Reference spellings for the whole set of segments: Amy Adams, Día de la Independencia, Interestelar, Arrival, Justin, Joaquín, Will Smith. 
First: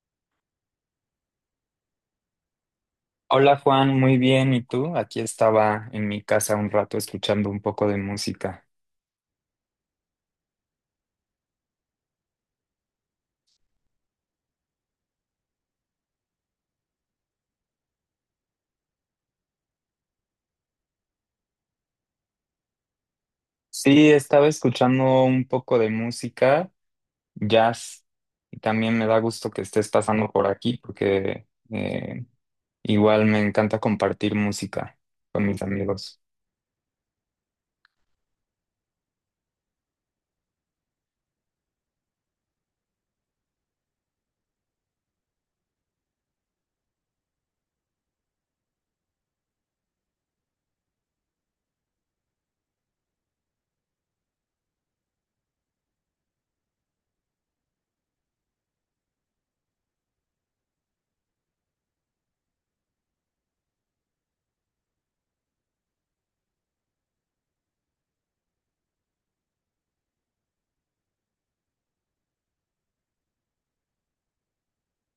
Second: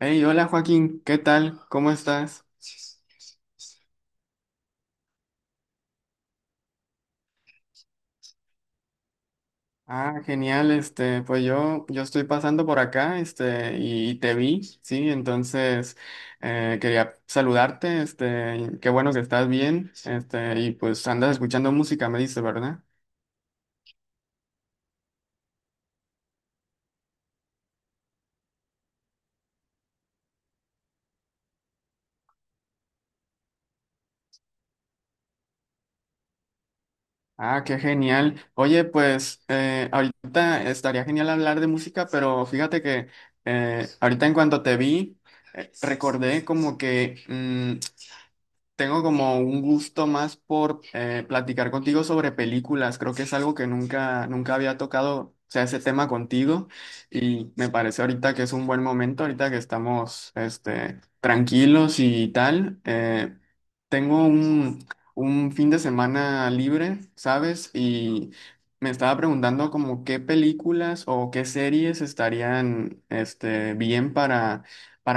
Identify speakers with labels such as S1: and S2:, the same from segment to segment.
S1: Hey, hola Joaquín, ¿qué tal? ¿Cómo estás?
S2: Hola Juan, muy bien. ¿Y tú? Aquí estaba en mi casa un rato escuchando un poco de música.
S1: Ah, genial, pues yo estoy pasando por acá, y te vi, sí, entonces quería saludarte, este, qué bueno que estás bien, y pues andas escuchando música, me dices, ¿verdad?
S2: Sí, estaba escuchando un poco de música, jazz, y también me da gusto que estés pasando por aquí porque eh, igual me encanta compartir música con mis amigos.
S1: Ah, qué genial. Oye, pues ahorita estaría genial hablar de música, pero fíjate que ahorita en cuanto te vi, recordé como que tengo como un gusto más por platicar contigo sobre películas. Creo que es algo que nunca había tocado, o sea, ese tema contigo. Y me parece ahorita que es un buen momento, ahorita que estamos este, tranquilos y tal. Tengo un, un fin de semana libre, ¿sabes? Y me estaba preguntando como qué películas o qué series estarían este, bien para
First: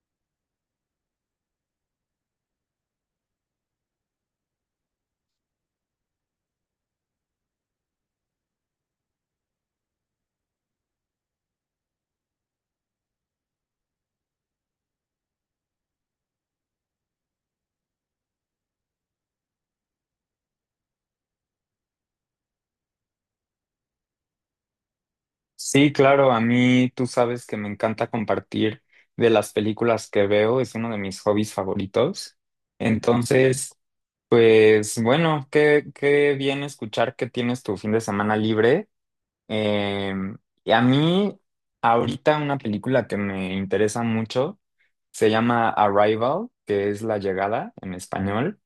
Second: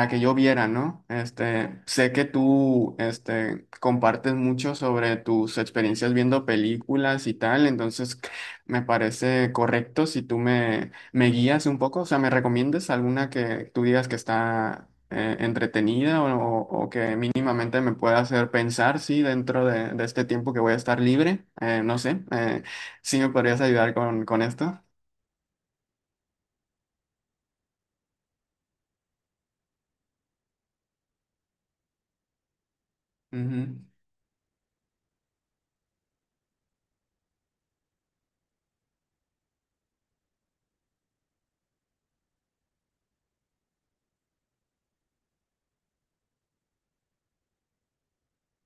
S1: que yo viera, ¿no? Este, sé que tú, este, compartes mucho sobre tus experiencias viendo películas y tal, entonces me parece correcto si tú me guías un poco, o sea, me recomiendes alguna que tú digas que está entretenida o que mínimamente me pueda hacer pensar, sí, de este tiempo que voy a estar libre. No sé, ¿sí me podrías ayudar con esto?
S2: Sí, claro, a mí tú sabes que me encanta compartir de las películas que veo, es uno de mis hobbies favoritos. Entonces, pues bueno, qué bien escuchar que tienes tu fin de semana libre. Eh, y a mí, ahorita una película que me interesa mucho se llama Arrival, que es La Llegada en español.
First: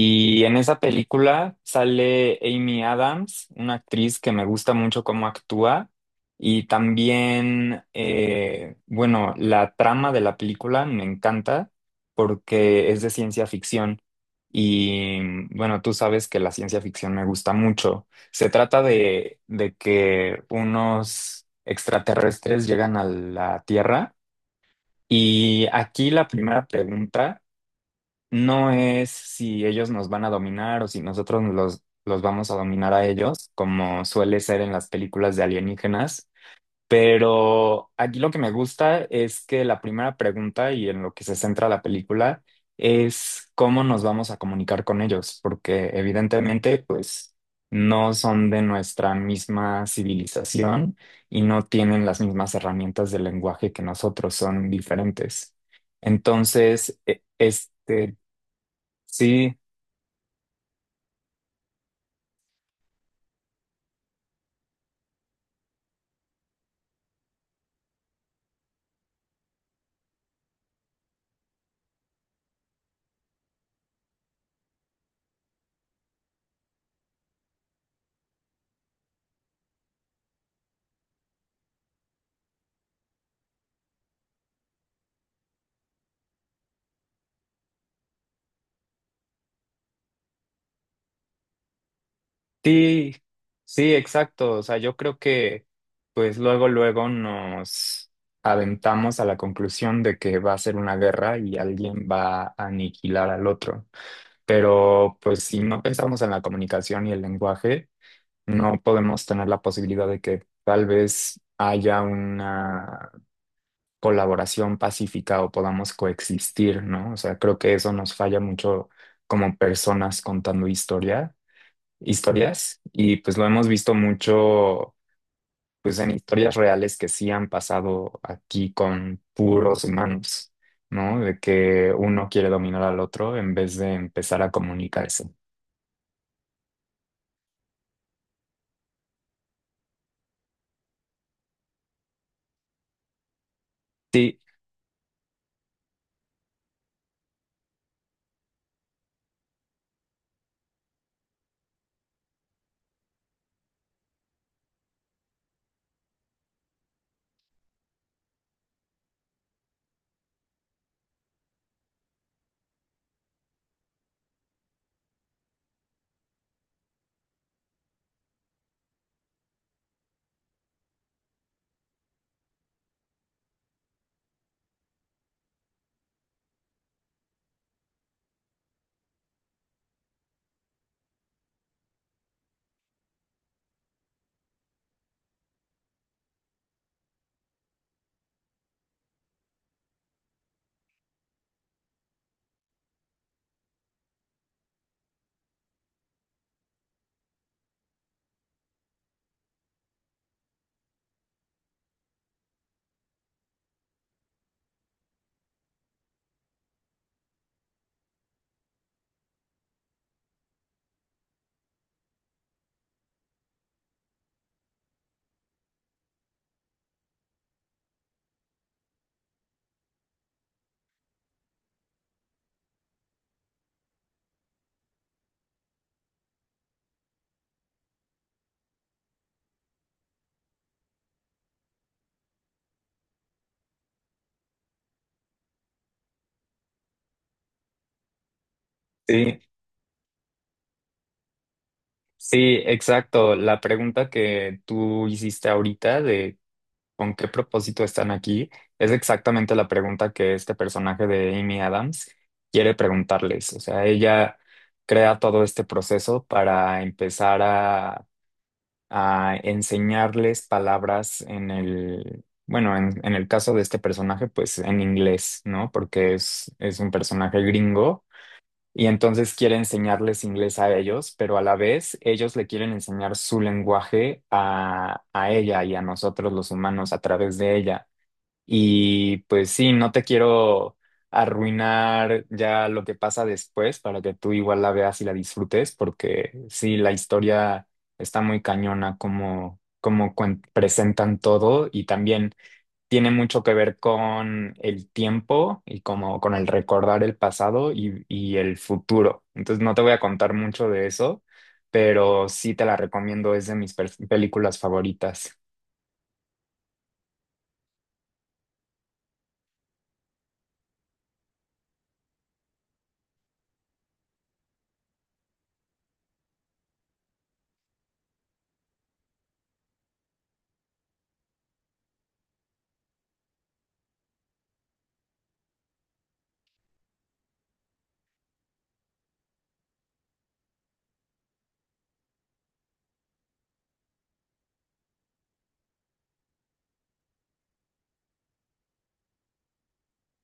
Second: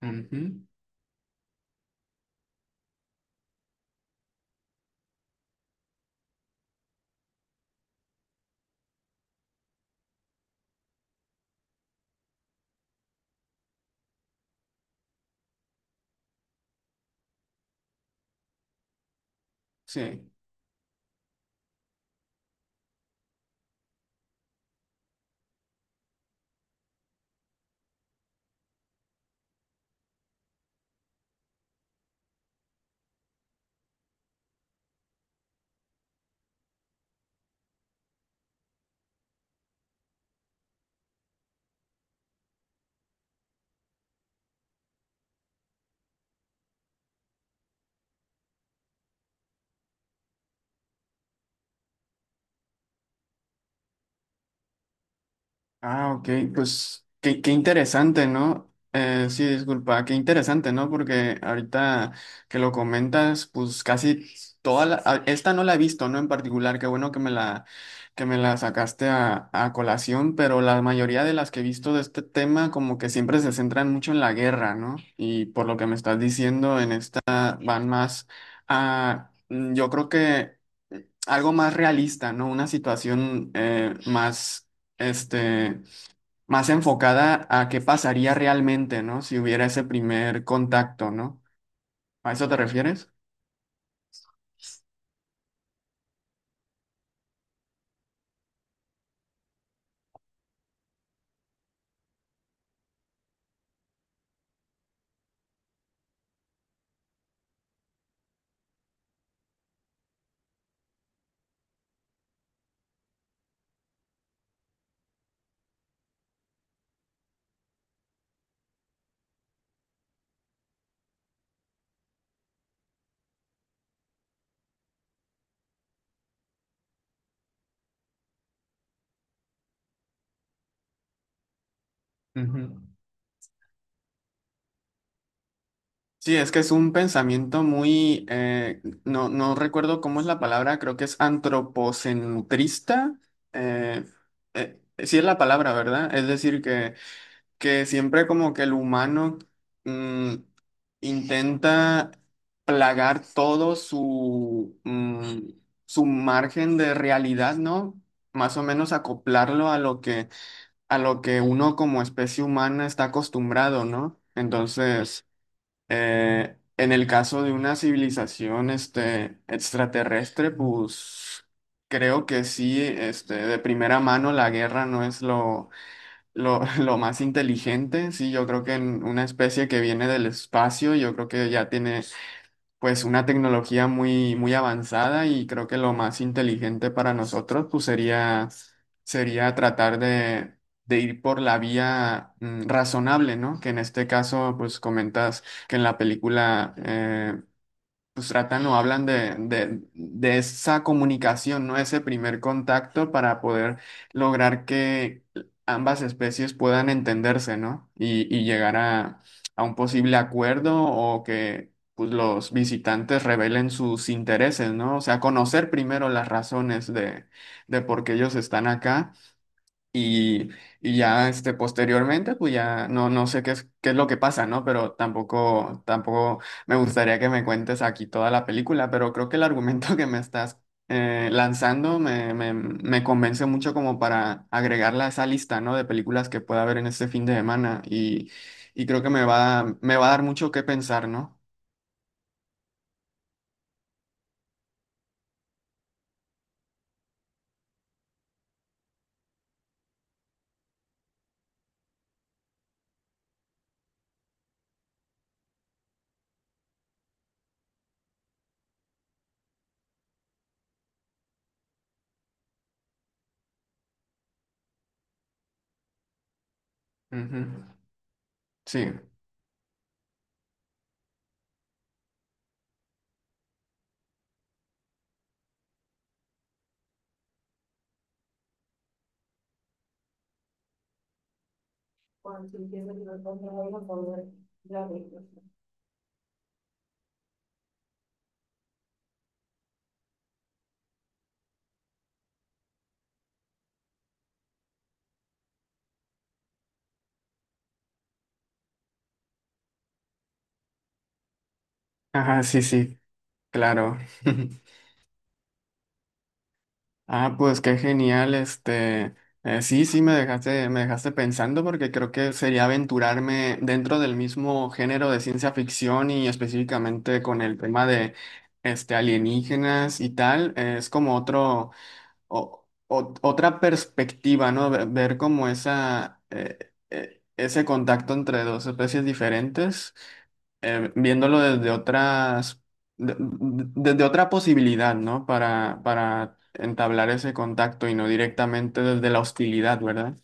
S1: Ujú,
S2: en
S1: ujú.
S2: esa película sale Amy Adams, una actriz que me gusta mucho cómo actúa. Y también, bueno, la trama de la película me encanta porque es de ciencia ficción. Y bueno, tú sabes que la ciencia ficción me gusta mucho. Se trata de
S1: Sí.
S2: que unos extraterrestres llegan a la Tierra. Y aquí la primera pregunta no es si ellos nos van a dominar o si nosotros los vamos a dominar a ellos, como suele ser en las películas de alienígenas. Pero aquí lo que me gusta es que la primera pregunta y en lo que se centra la película es cómo nos vamos a comunicar con ellos, porque evidentemente pues no son de nuestra misma civilización y no tienen las mismas herramientas de lenguaje que nosotros, son diferentes.
S1: Ah, ok,
S2: Entonces,
S1: pues
S2: e-
S1: qué, qué
S2: este
S1: interesante, ¿no? Sí,
S2: Sí,
S1: disculpa, qué interesante, ¿no? Porque ahorita que lo comentas, pues casi esta no la he visto, ¿no? En particular, qué bueno que que me la sacaste a colación, pero la mayoría de las que he visto de este tema como que siempre se centran mucho en la guerra, ¿no? Y por lo que me estás diciendo, en esta van más mm, yo creo que algo más realista, ¿no? Una situación más este, más enfocada a qué pasaría realmente, ¿no? Si hubiera ese primer contacto, ¿no? ¿A eso te refieres?
S2: sí, sí, exacto. O sea, yo creo que pues luego, luego nos aventamos a la conclusión de que va a ser una guerra y alguien va a aniquilar al otro. Pero pues si no pensamos en la comunicación y el lenguaje, no podemos tener la posibilidad de que tal vez haya una colaboración pacífica o podamos coexistir, ¿no? O sea, creo que eso nos falla mucho como personas contando historias y pues lo hemos visto mucho pues en historias reales que sí han pasado aquí con puros humanos, ¿no? De que uno quiere
S1: Ujú.
S2: dominar al otro en vez de empezar a comunicarse.
S1: Sí, es que es un pensamiento muy, no recuerdo cómo es la palabra, creo que es antropocentrista. eh,
S2: Sí,
S1: eh, sí es la palabra, ¿verdad? Es decir, que siempre como que el humano mm, intenta plagar todo su, mm, su margen de realidad, ¿no? Más o menos acoplarlo a a lo que uno como especie humana está acostumbrado, ¿no? Entonces, en el caso de una civilización este, extraterrestre, pues creo que sí, este, de primera mano la guerra no es lo más inteligente, sí, yo creo que en una especie que viene del espacio, yo creo que ya tiene pues una tecnología muy, muy avanzada y creo que lo más inteligente para nosotros sería tratar de ir por la vía mm, razonable, ¿no? Que en este caso pues comentas que en la película pues tratan o hablan de esa comunicación, ¿no? Ese primer contacto para poder lograr que ambas especies puedan entenderse, ¿no? Y llegar a un posible acuerdo o que pues, los visitantes revelen sus intereses, ¿no? O sea, conocer primero de por qué ellos están acá y, y ya este, posteriormente, pues ya no sé qué es lo que pasa, ¿no? Pero tampoco me gustaría que me cuentes aquí toda la película, pero creo que el argumento que me estás lanzando me convence mucho como para agregarla a esa lista, ¿no? De películas que pueda ver en este fin de semana y creo que
S2: sí,
S1: me va a dar mucho que pensar, ¿no?
S2: sí, exacto. La pregunta que tú hiciste ahorita de con qué propósito están aquí es exactamente la pregunta que este personaje de Amy Adams quiere preguntarles. O sea, ella crea todo este proceso para empezar a enseñarles palabras en el, bueno, en el caso de este personaje, pues en inglés, ¿no? Porque es un personaje
S1: Ujú.
S2: gringo y
S1: Sí.
S2: entonces quiere enseñarles inglés a ellos, pero a la vez ellos le quieren enseñar su lenguaje a ella y a nosotros los humanos a través de ella. Y pues sí, no te quiero arruinar ya lo que pasa después para que tú igual la veas y la disfrutes, porque sí, la historia está muy cañona como, presentan todo y también tiene mucho que ver con el tiempo y como con el recordar el pasado y el futuro. Entonces no te voy a contar mucho de eso, pero
S1: Ajá,
S2: sí
S1: sí,
S2: te la
S1: sí,
S2: recomiendo, es de mis
S1: claro.
S2: películas favoritas.
S1: Ah, pues qué genial, este, sí, sí, me dejaste pensando porque creo que sería aventurarme dentro del mismo género de ciencia ficción y específicamente con el tema de, este, alienígenas y tal, es como otra perspectiva, ¿no? Ver como esa, ese contacto entre dos especies diferentes viéndolo desde desde otra posibilidad, ¿no? Para entablar ese contacto y no directamente desde la hostilidad, ¿verdad?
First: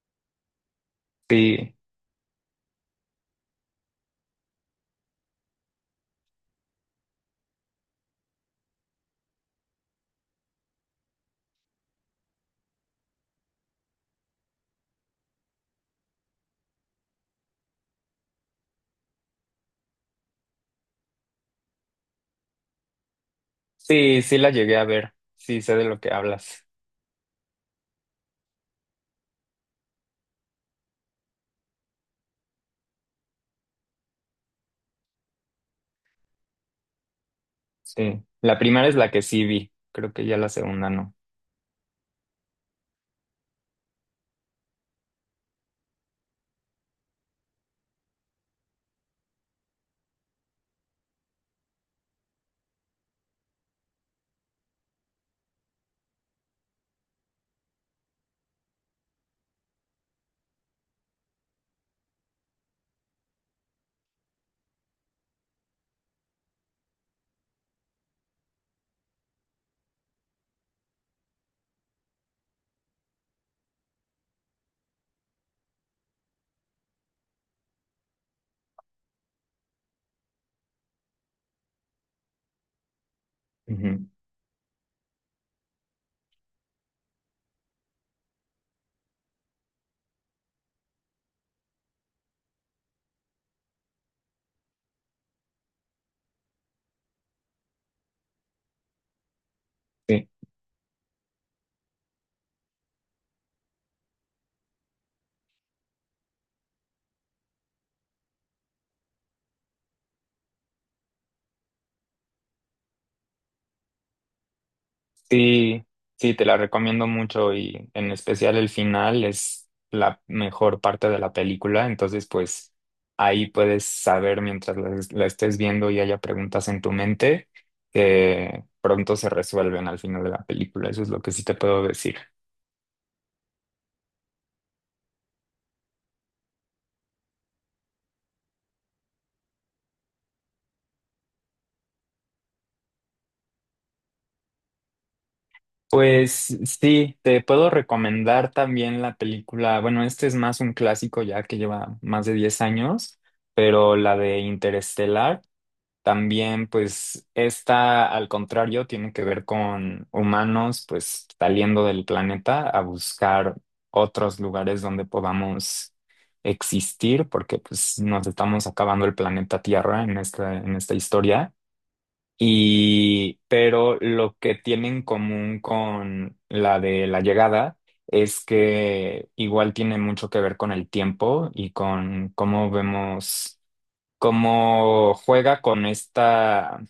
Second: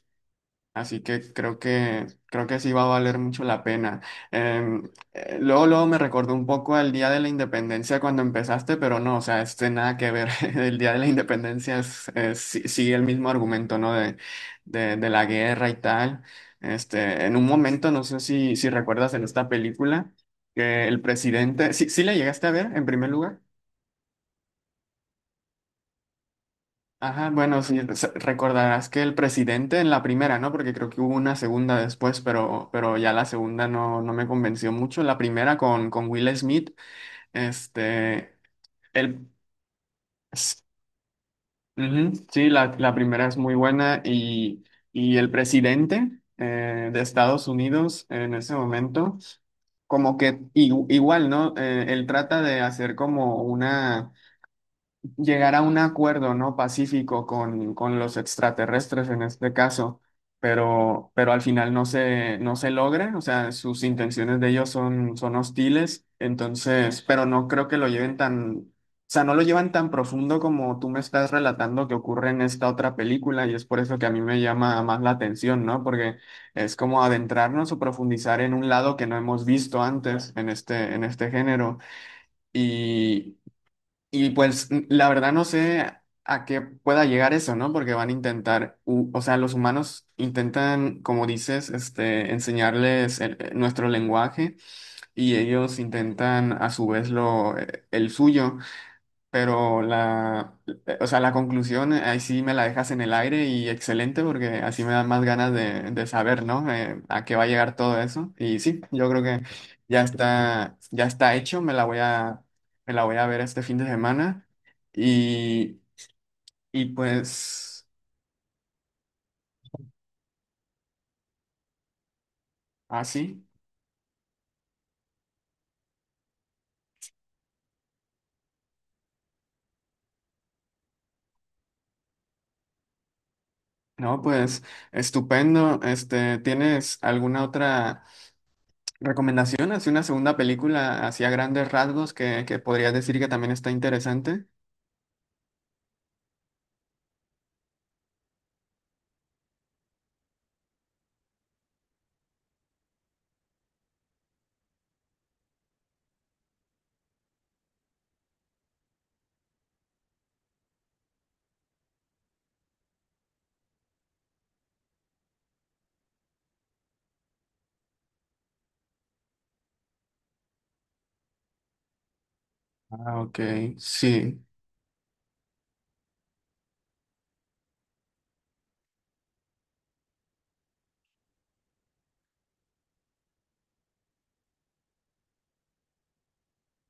S1: Así que
S2: Sí.
S1: creo que sí va a valer mucho la pena. Em, luego, luego me recordó un poco al Día de la Independencia cuando empezaste, pero no, o sea, este nada que ver. El Día de la Independencia sigue el mismo argumento, ¿no? De la guerra y tal. Este, en un momento, no sé si recuerdas en esta película, que el presidente, sí, sí la llegaste a ver en primer lugar.
S2: Sí, sí la llegué a ver. Sí, sé de lo que hablas.
S1: Ajá, bueno, sí, recordarás que el presidente en la primera, ¿no? Porque creo que hubo una segunda después, pero ya la segunda no me convenció mucho. La primera con Will Smith,
S2: Sí.
S1: este,
S2: La primera es la que
S1: el,
S2: sí vi. Creo que ya la
S1: s-
S2: segunda no.
S1: ujú, sí, la primera es muy buena y el presidente de Estados Unidos en ese momento como que igual, ¿no? Él trata de hacer como una llegar a un acuerdo, ¿no? Pacífico con los extraterrestres en este caso, pero al final no se logra, o sea, sus intenciones de ellos son hostiles, entonces, pero no creo que lo lleven tan, o sea, no lo llevan tan profundo como tú me estás relatando que ocurre en esta otra película y es por eso que a mí me llama más la atención, ¿no? Porque es como adentrarnos o profundizar en un lado que no hemos visto antes en en este género. Y,
S2: Ujú.
S1: la verdad no sé a qué pueda llegar eso, ¿no? Porque van a o sea, los humanos intentan, como dices, este, enseñarles nuestro lenguaje y ellos intentan a su vez el suyo. Pero
S2: Sí.
S1: la, o sea, la conclusión ahí sí me la dejas en el aire y excelente porque así me dan más ganas de saber, ¿no? A qué va a llegar todo eso. Y sí, yo creo que ya está hecho, me la voy a ver este fin de semana. Y,
S2: Sí, sí, te la
S1: y
S2: recomiendo mucho
S1: pues
S2: y en especial el final es la mejor parte de la película. Entonces, pues
S1: así,
S2: ahí puedes saber mientras la estés viendo y haya preguntas en tu mente que pronto se resuelven al final de la película. Eso es lo que sí te puedo decir.
S1: ¿No? Pues estupendo. Este, ¿tienes alguna otra recomendación? Así una segunda película así a grandes rasgos que podrías decir que también está interesante.
S2: Pues sí, te puedo recomendar también la película, bueno, este es más un clásico ya que lleva más de 10 años, pero la de Interestelar también, pues esta al contrario tiene que ver con humanos pues saliendo del planeta a buscar otros lugares donde podamos existir, porque pues nos estamos acabando el planeta Tierra en esta historia.
S1: Ah, ok,
S2: Y, pero lo
S1: sí.
S2: que tiene en común con la de la llegada es que igual tiene mucho que ver con el tiempo y con cómo vemos, cómo juega con esta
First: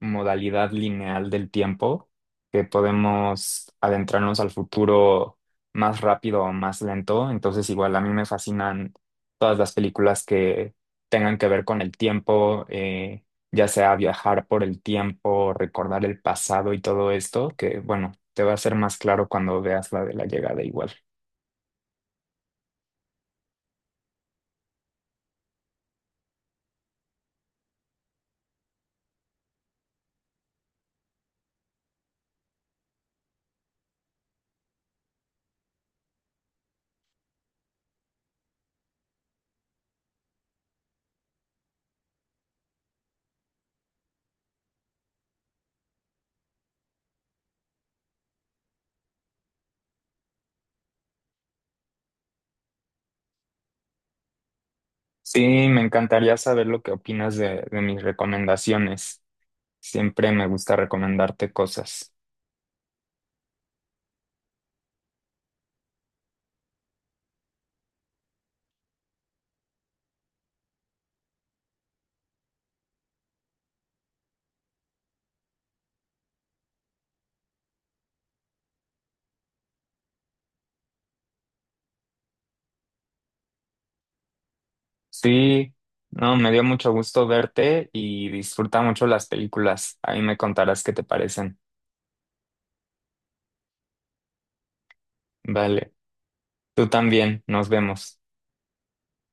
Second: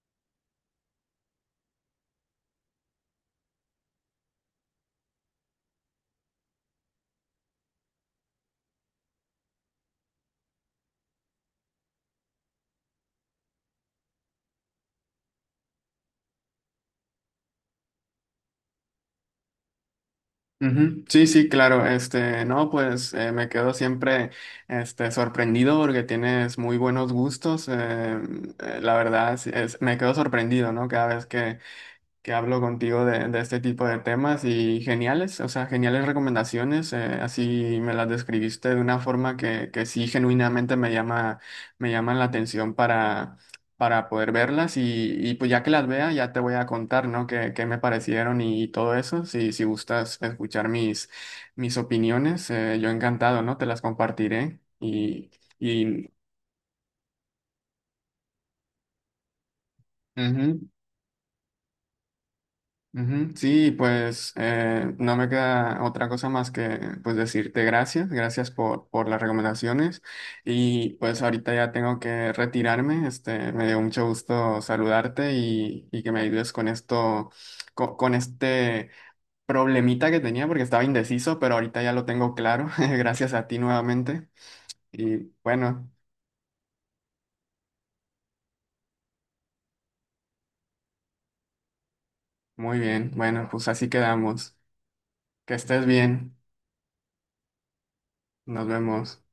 S2: modalidad lineal del tiempo, que podemos adentrarnos al futuro más rápido o más lento. Entonces, igual a mí me fascinan todas las películas que tengan que ver con el tiempo, ya sea viajar por el tiempo, recordar el pasado y todo esto, que bueno, te va a ser más claro cuando veas la de la llegada igual.
S1: Ujú. Sí, sí, claro. Este, no, pues me quedo siempre este, sorprendido porque tienes muy buenos gustos. La verdad, sí, me quedo sorprendido, ¿no? Cada vez que hablo contigo de este tipo de temas y geniales, o sea, geniales recomendaciones, así me las describiste de una forma que sí genuinamente me llaman la atención para poder verlas y pues ya que las vea ya te voy a contar, ¿no? Qué, qué me parecieron y todo eso, si, si gustas escuchar mis opiniones, yo encantado, ¿no? Te las compartiré
S2: Sí, me
S1: y
S2: encantaría saber lo que opinas de mis recomendaciones. Siempre me
S1: ujú.
S2: gusta recomendarte cosas.
S1: Ujú. Sí, pues no me queda otra cosa más que pues decirte gracias por las recomendaciones y pues ahorita ya tengo que retirarme, este, me dio mucho gusto saludarte y que me ayudes con esto, este problemita que tenía porque estaba indeciso, pero ahorita ya lo tengo claro, gracias a ti nuevamente y
S2: Sí,
S1: bueno,
S2: no, me dio mucho gusto verte y disfruta mucho las películas. Ahí me contarás qué te parecen.
S1: muy bien, bueno, pues así quedamos, que estés
S2: Vale,
S1: bien,
S2: tú también, nos vemos.
S1: nos vemos.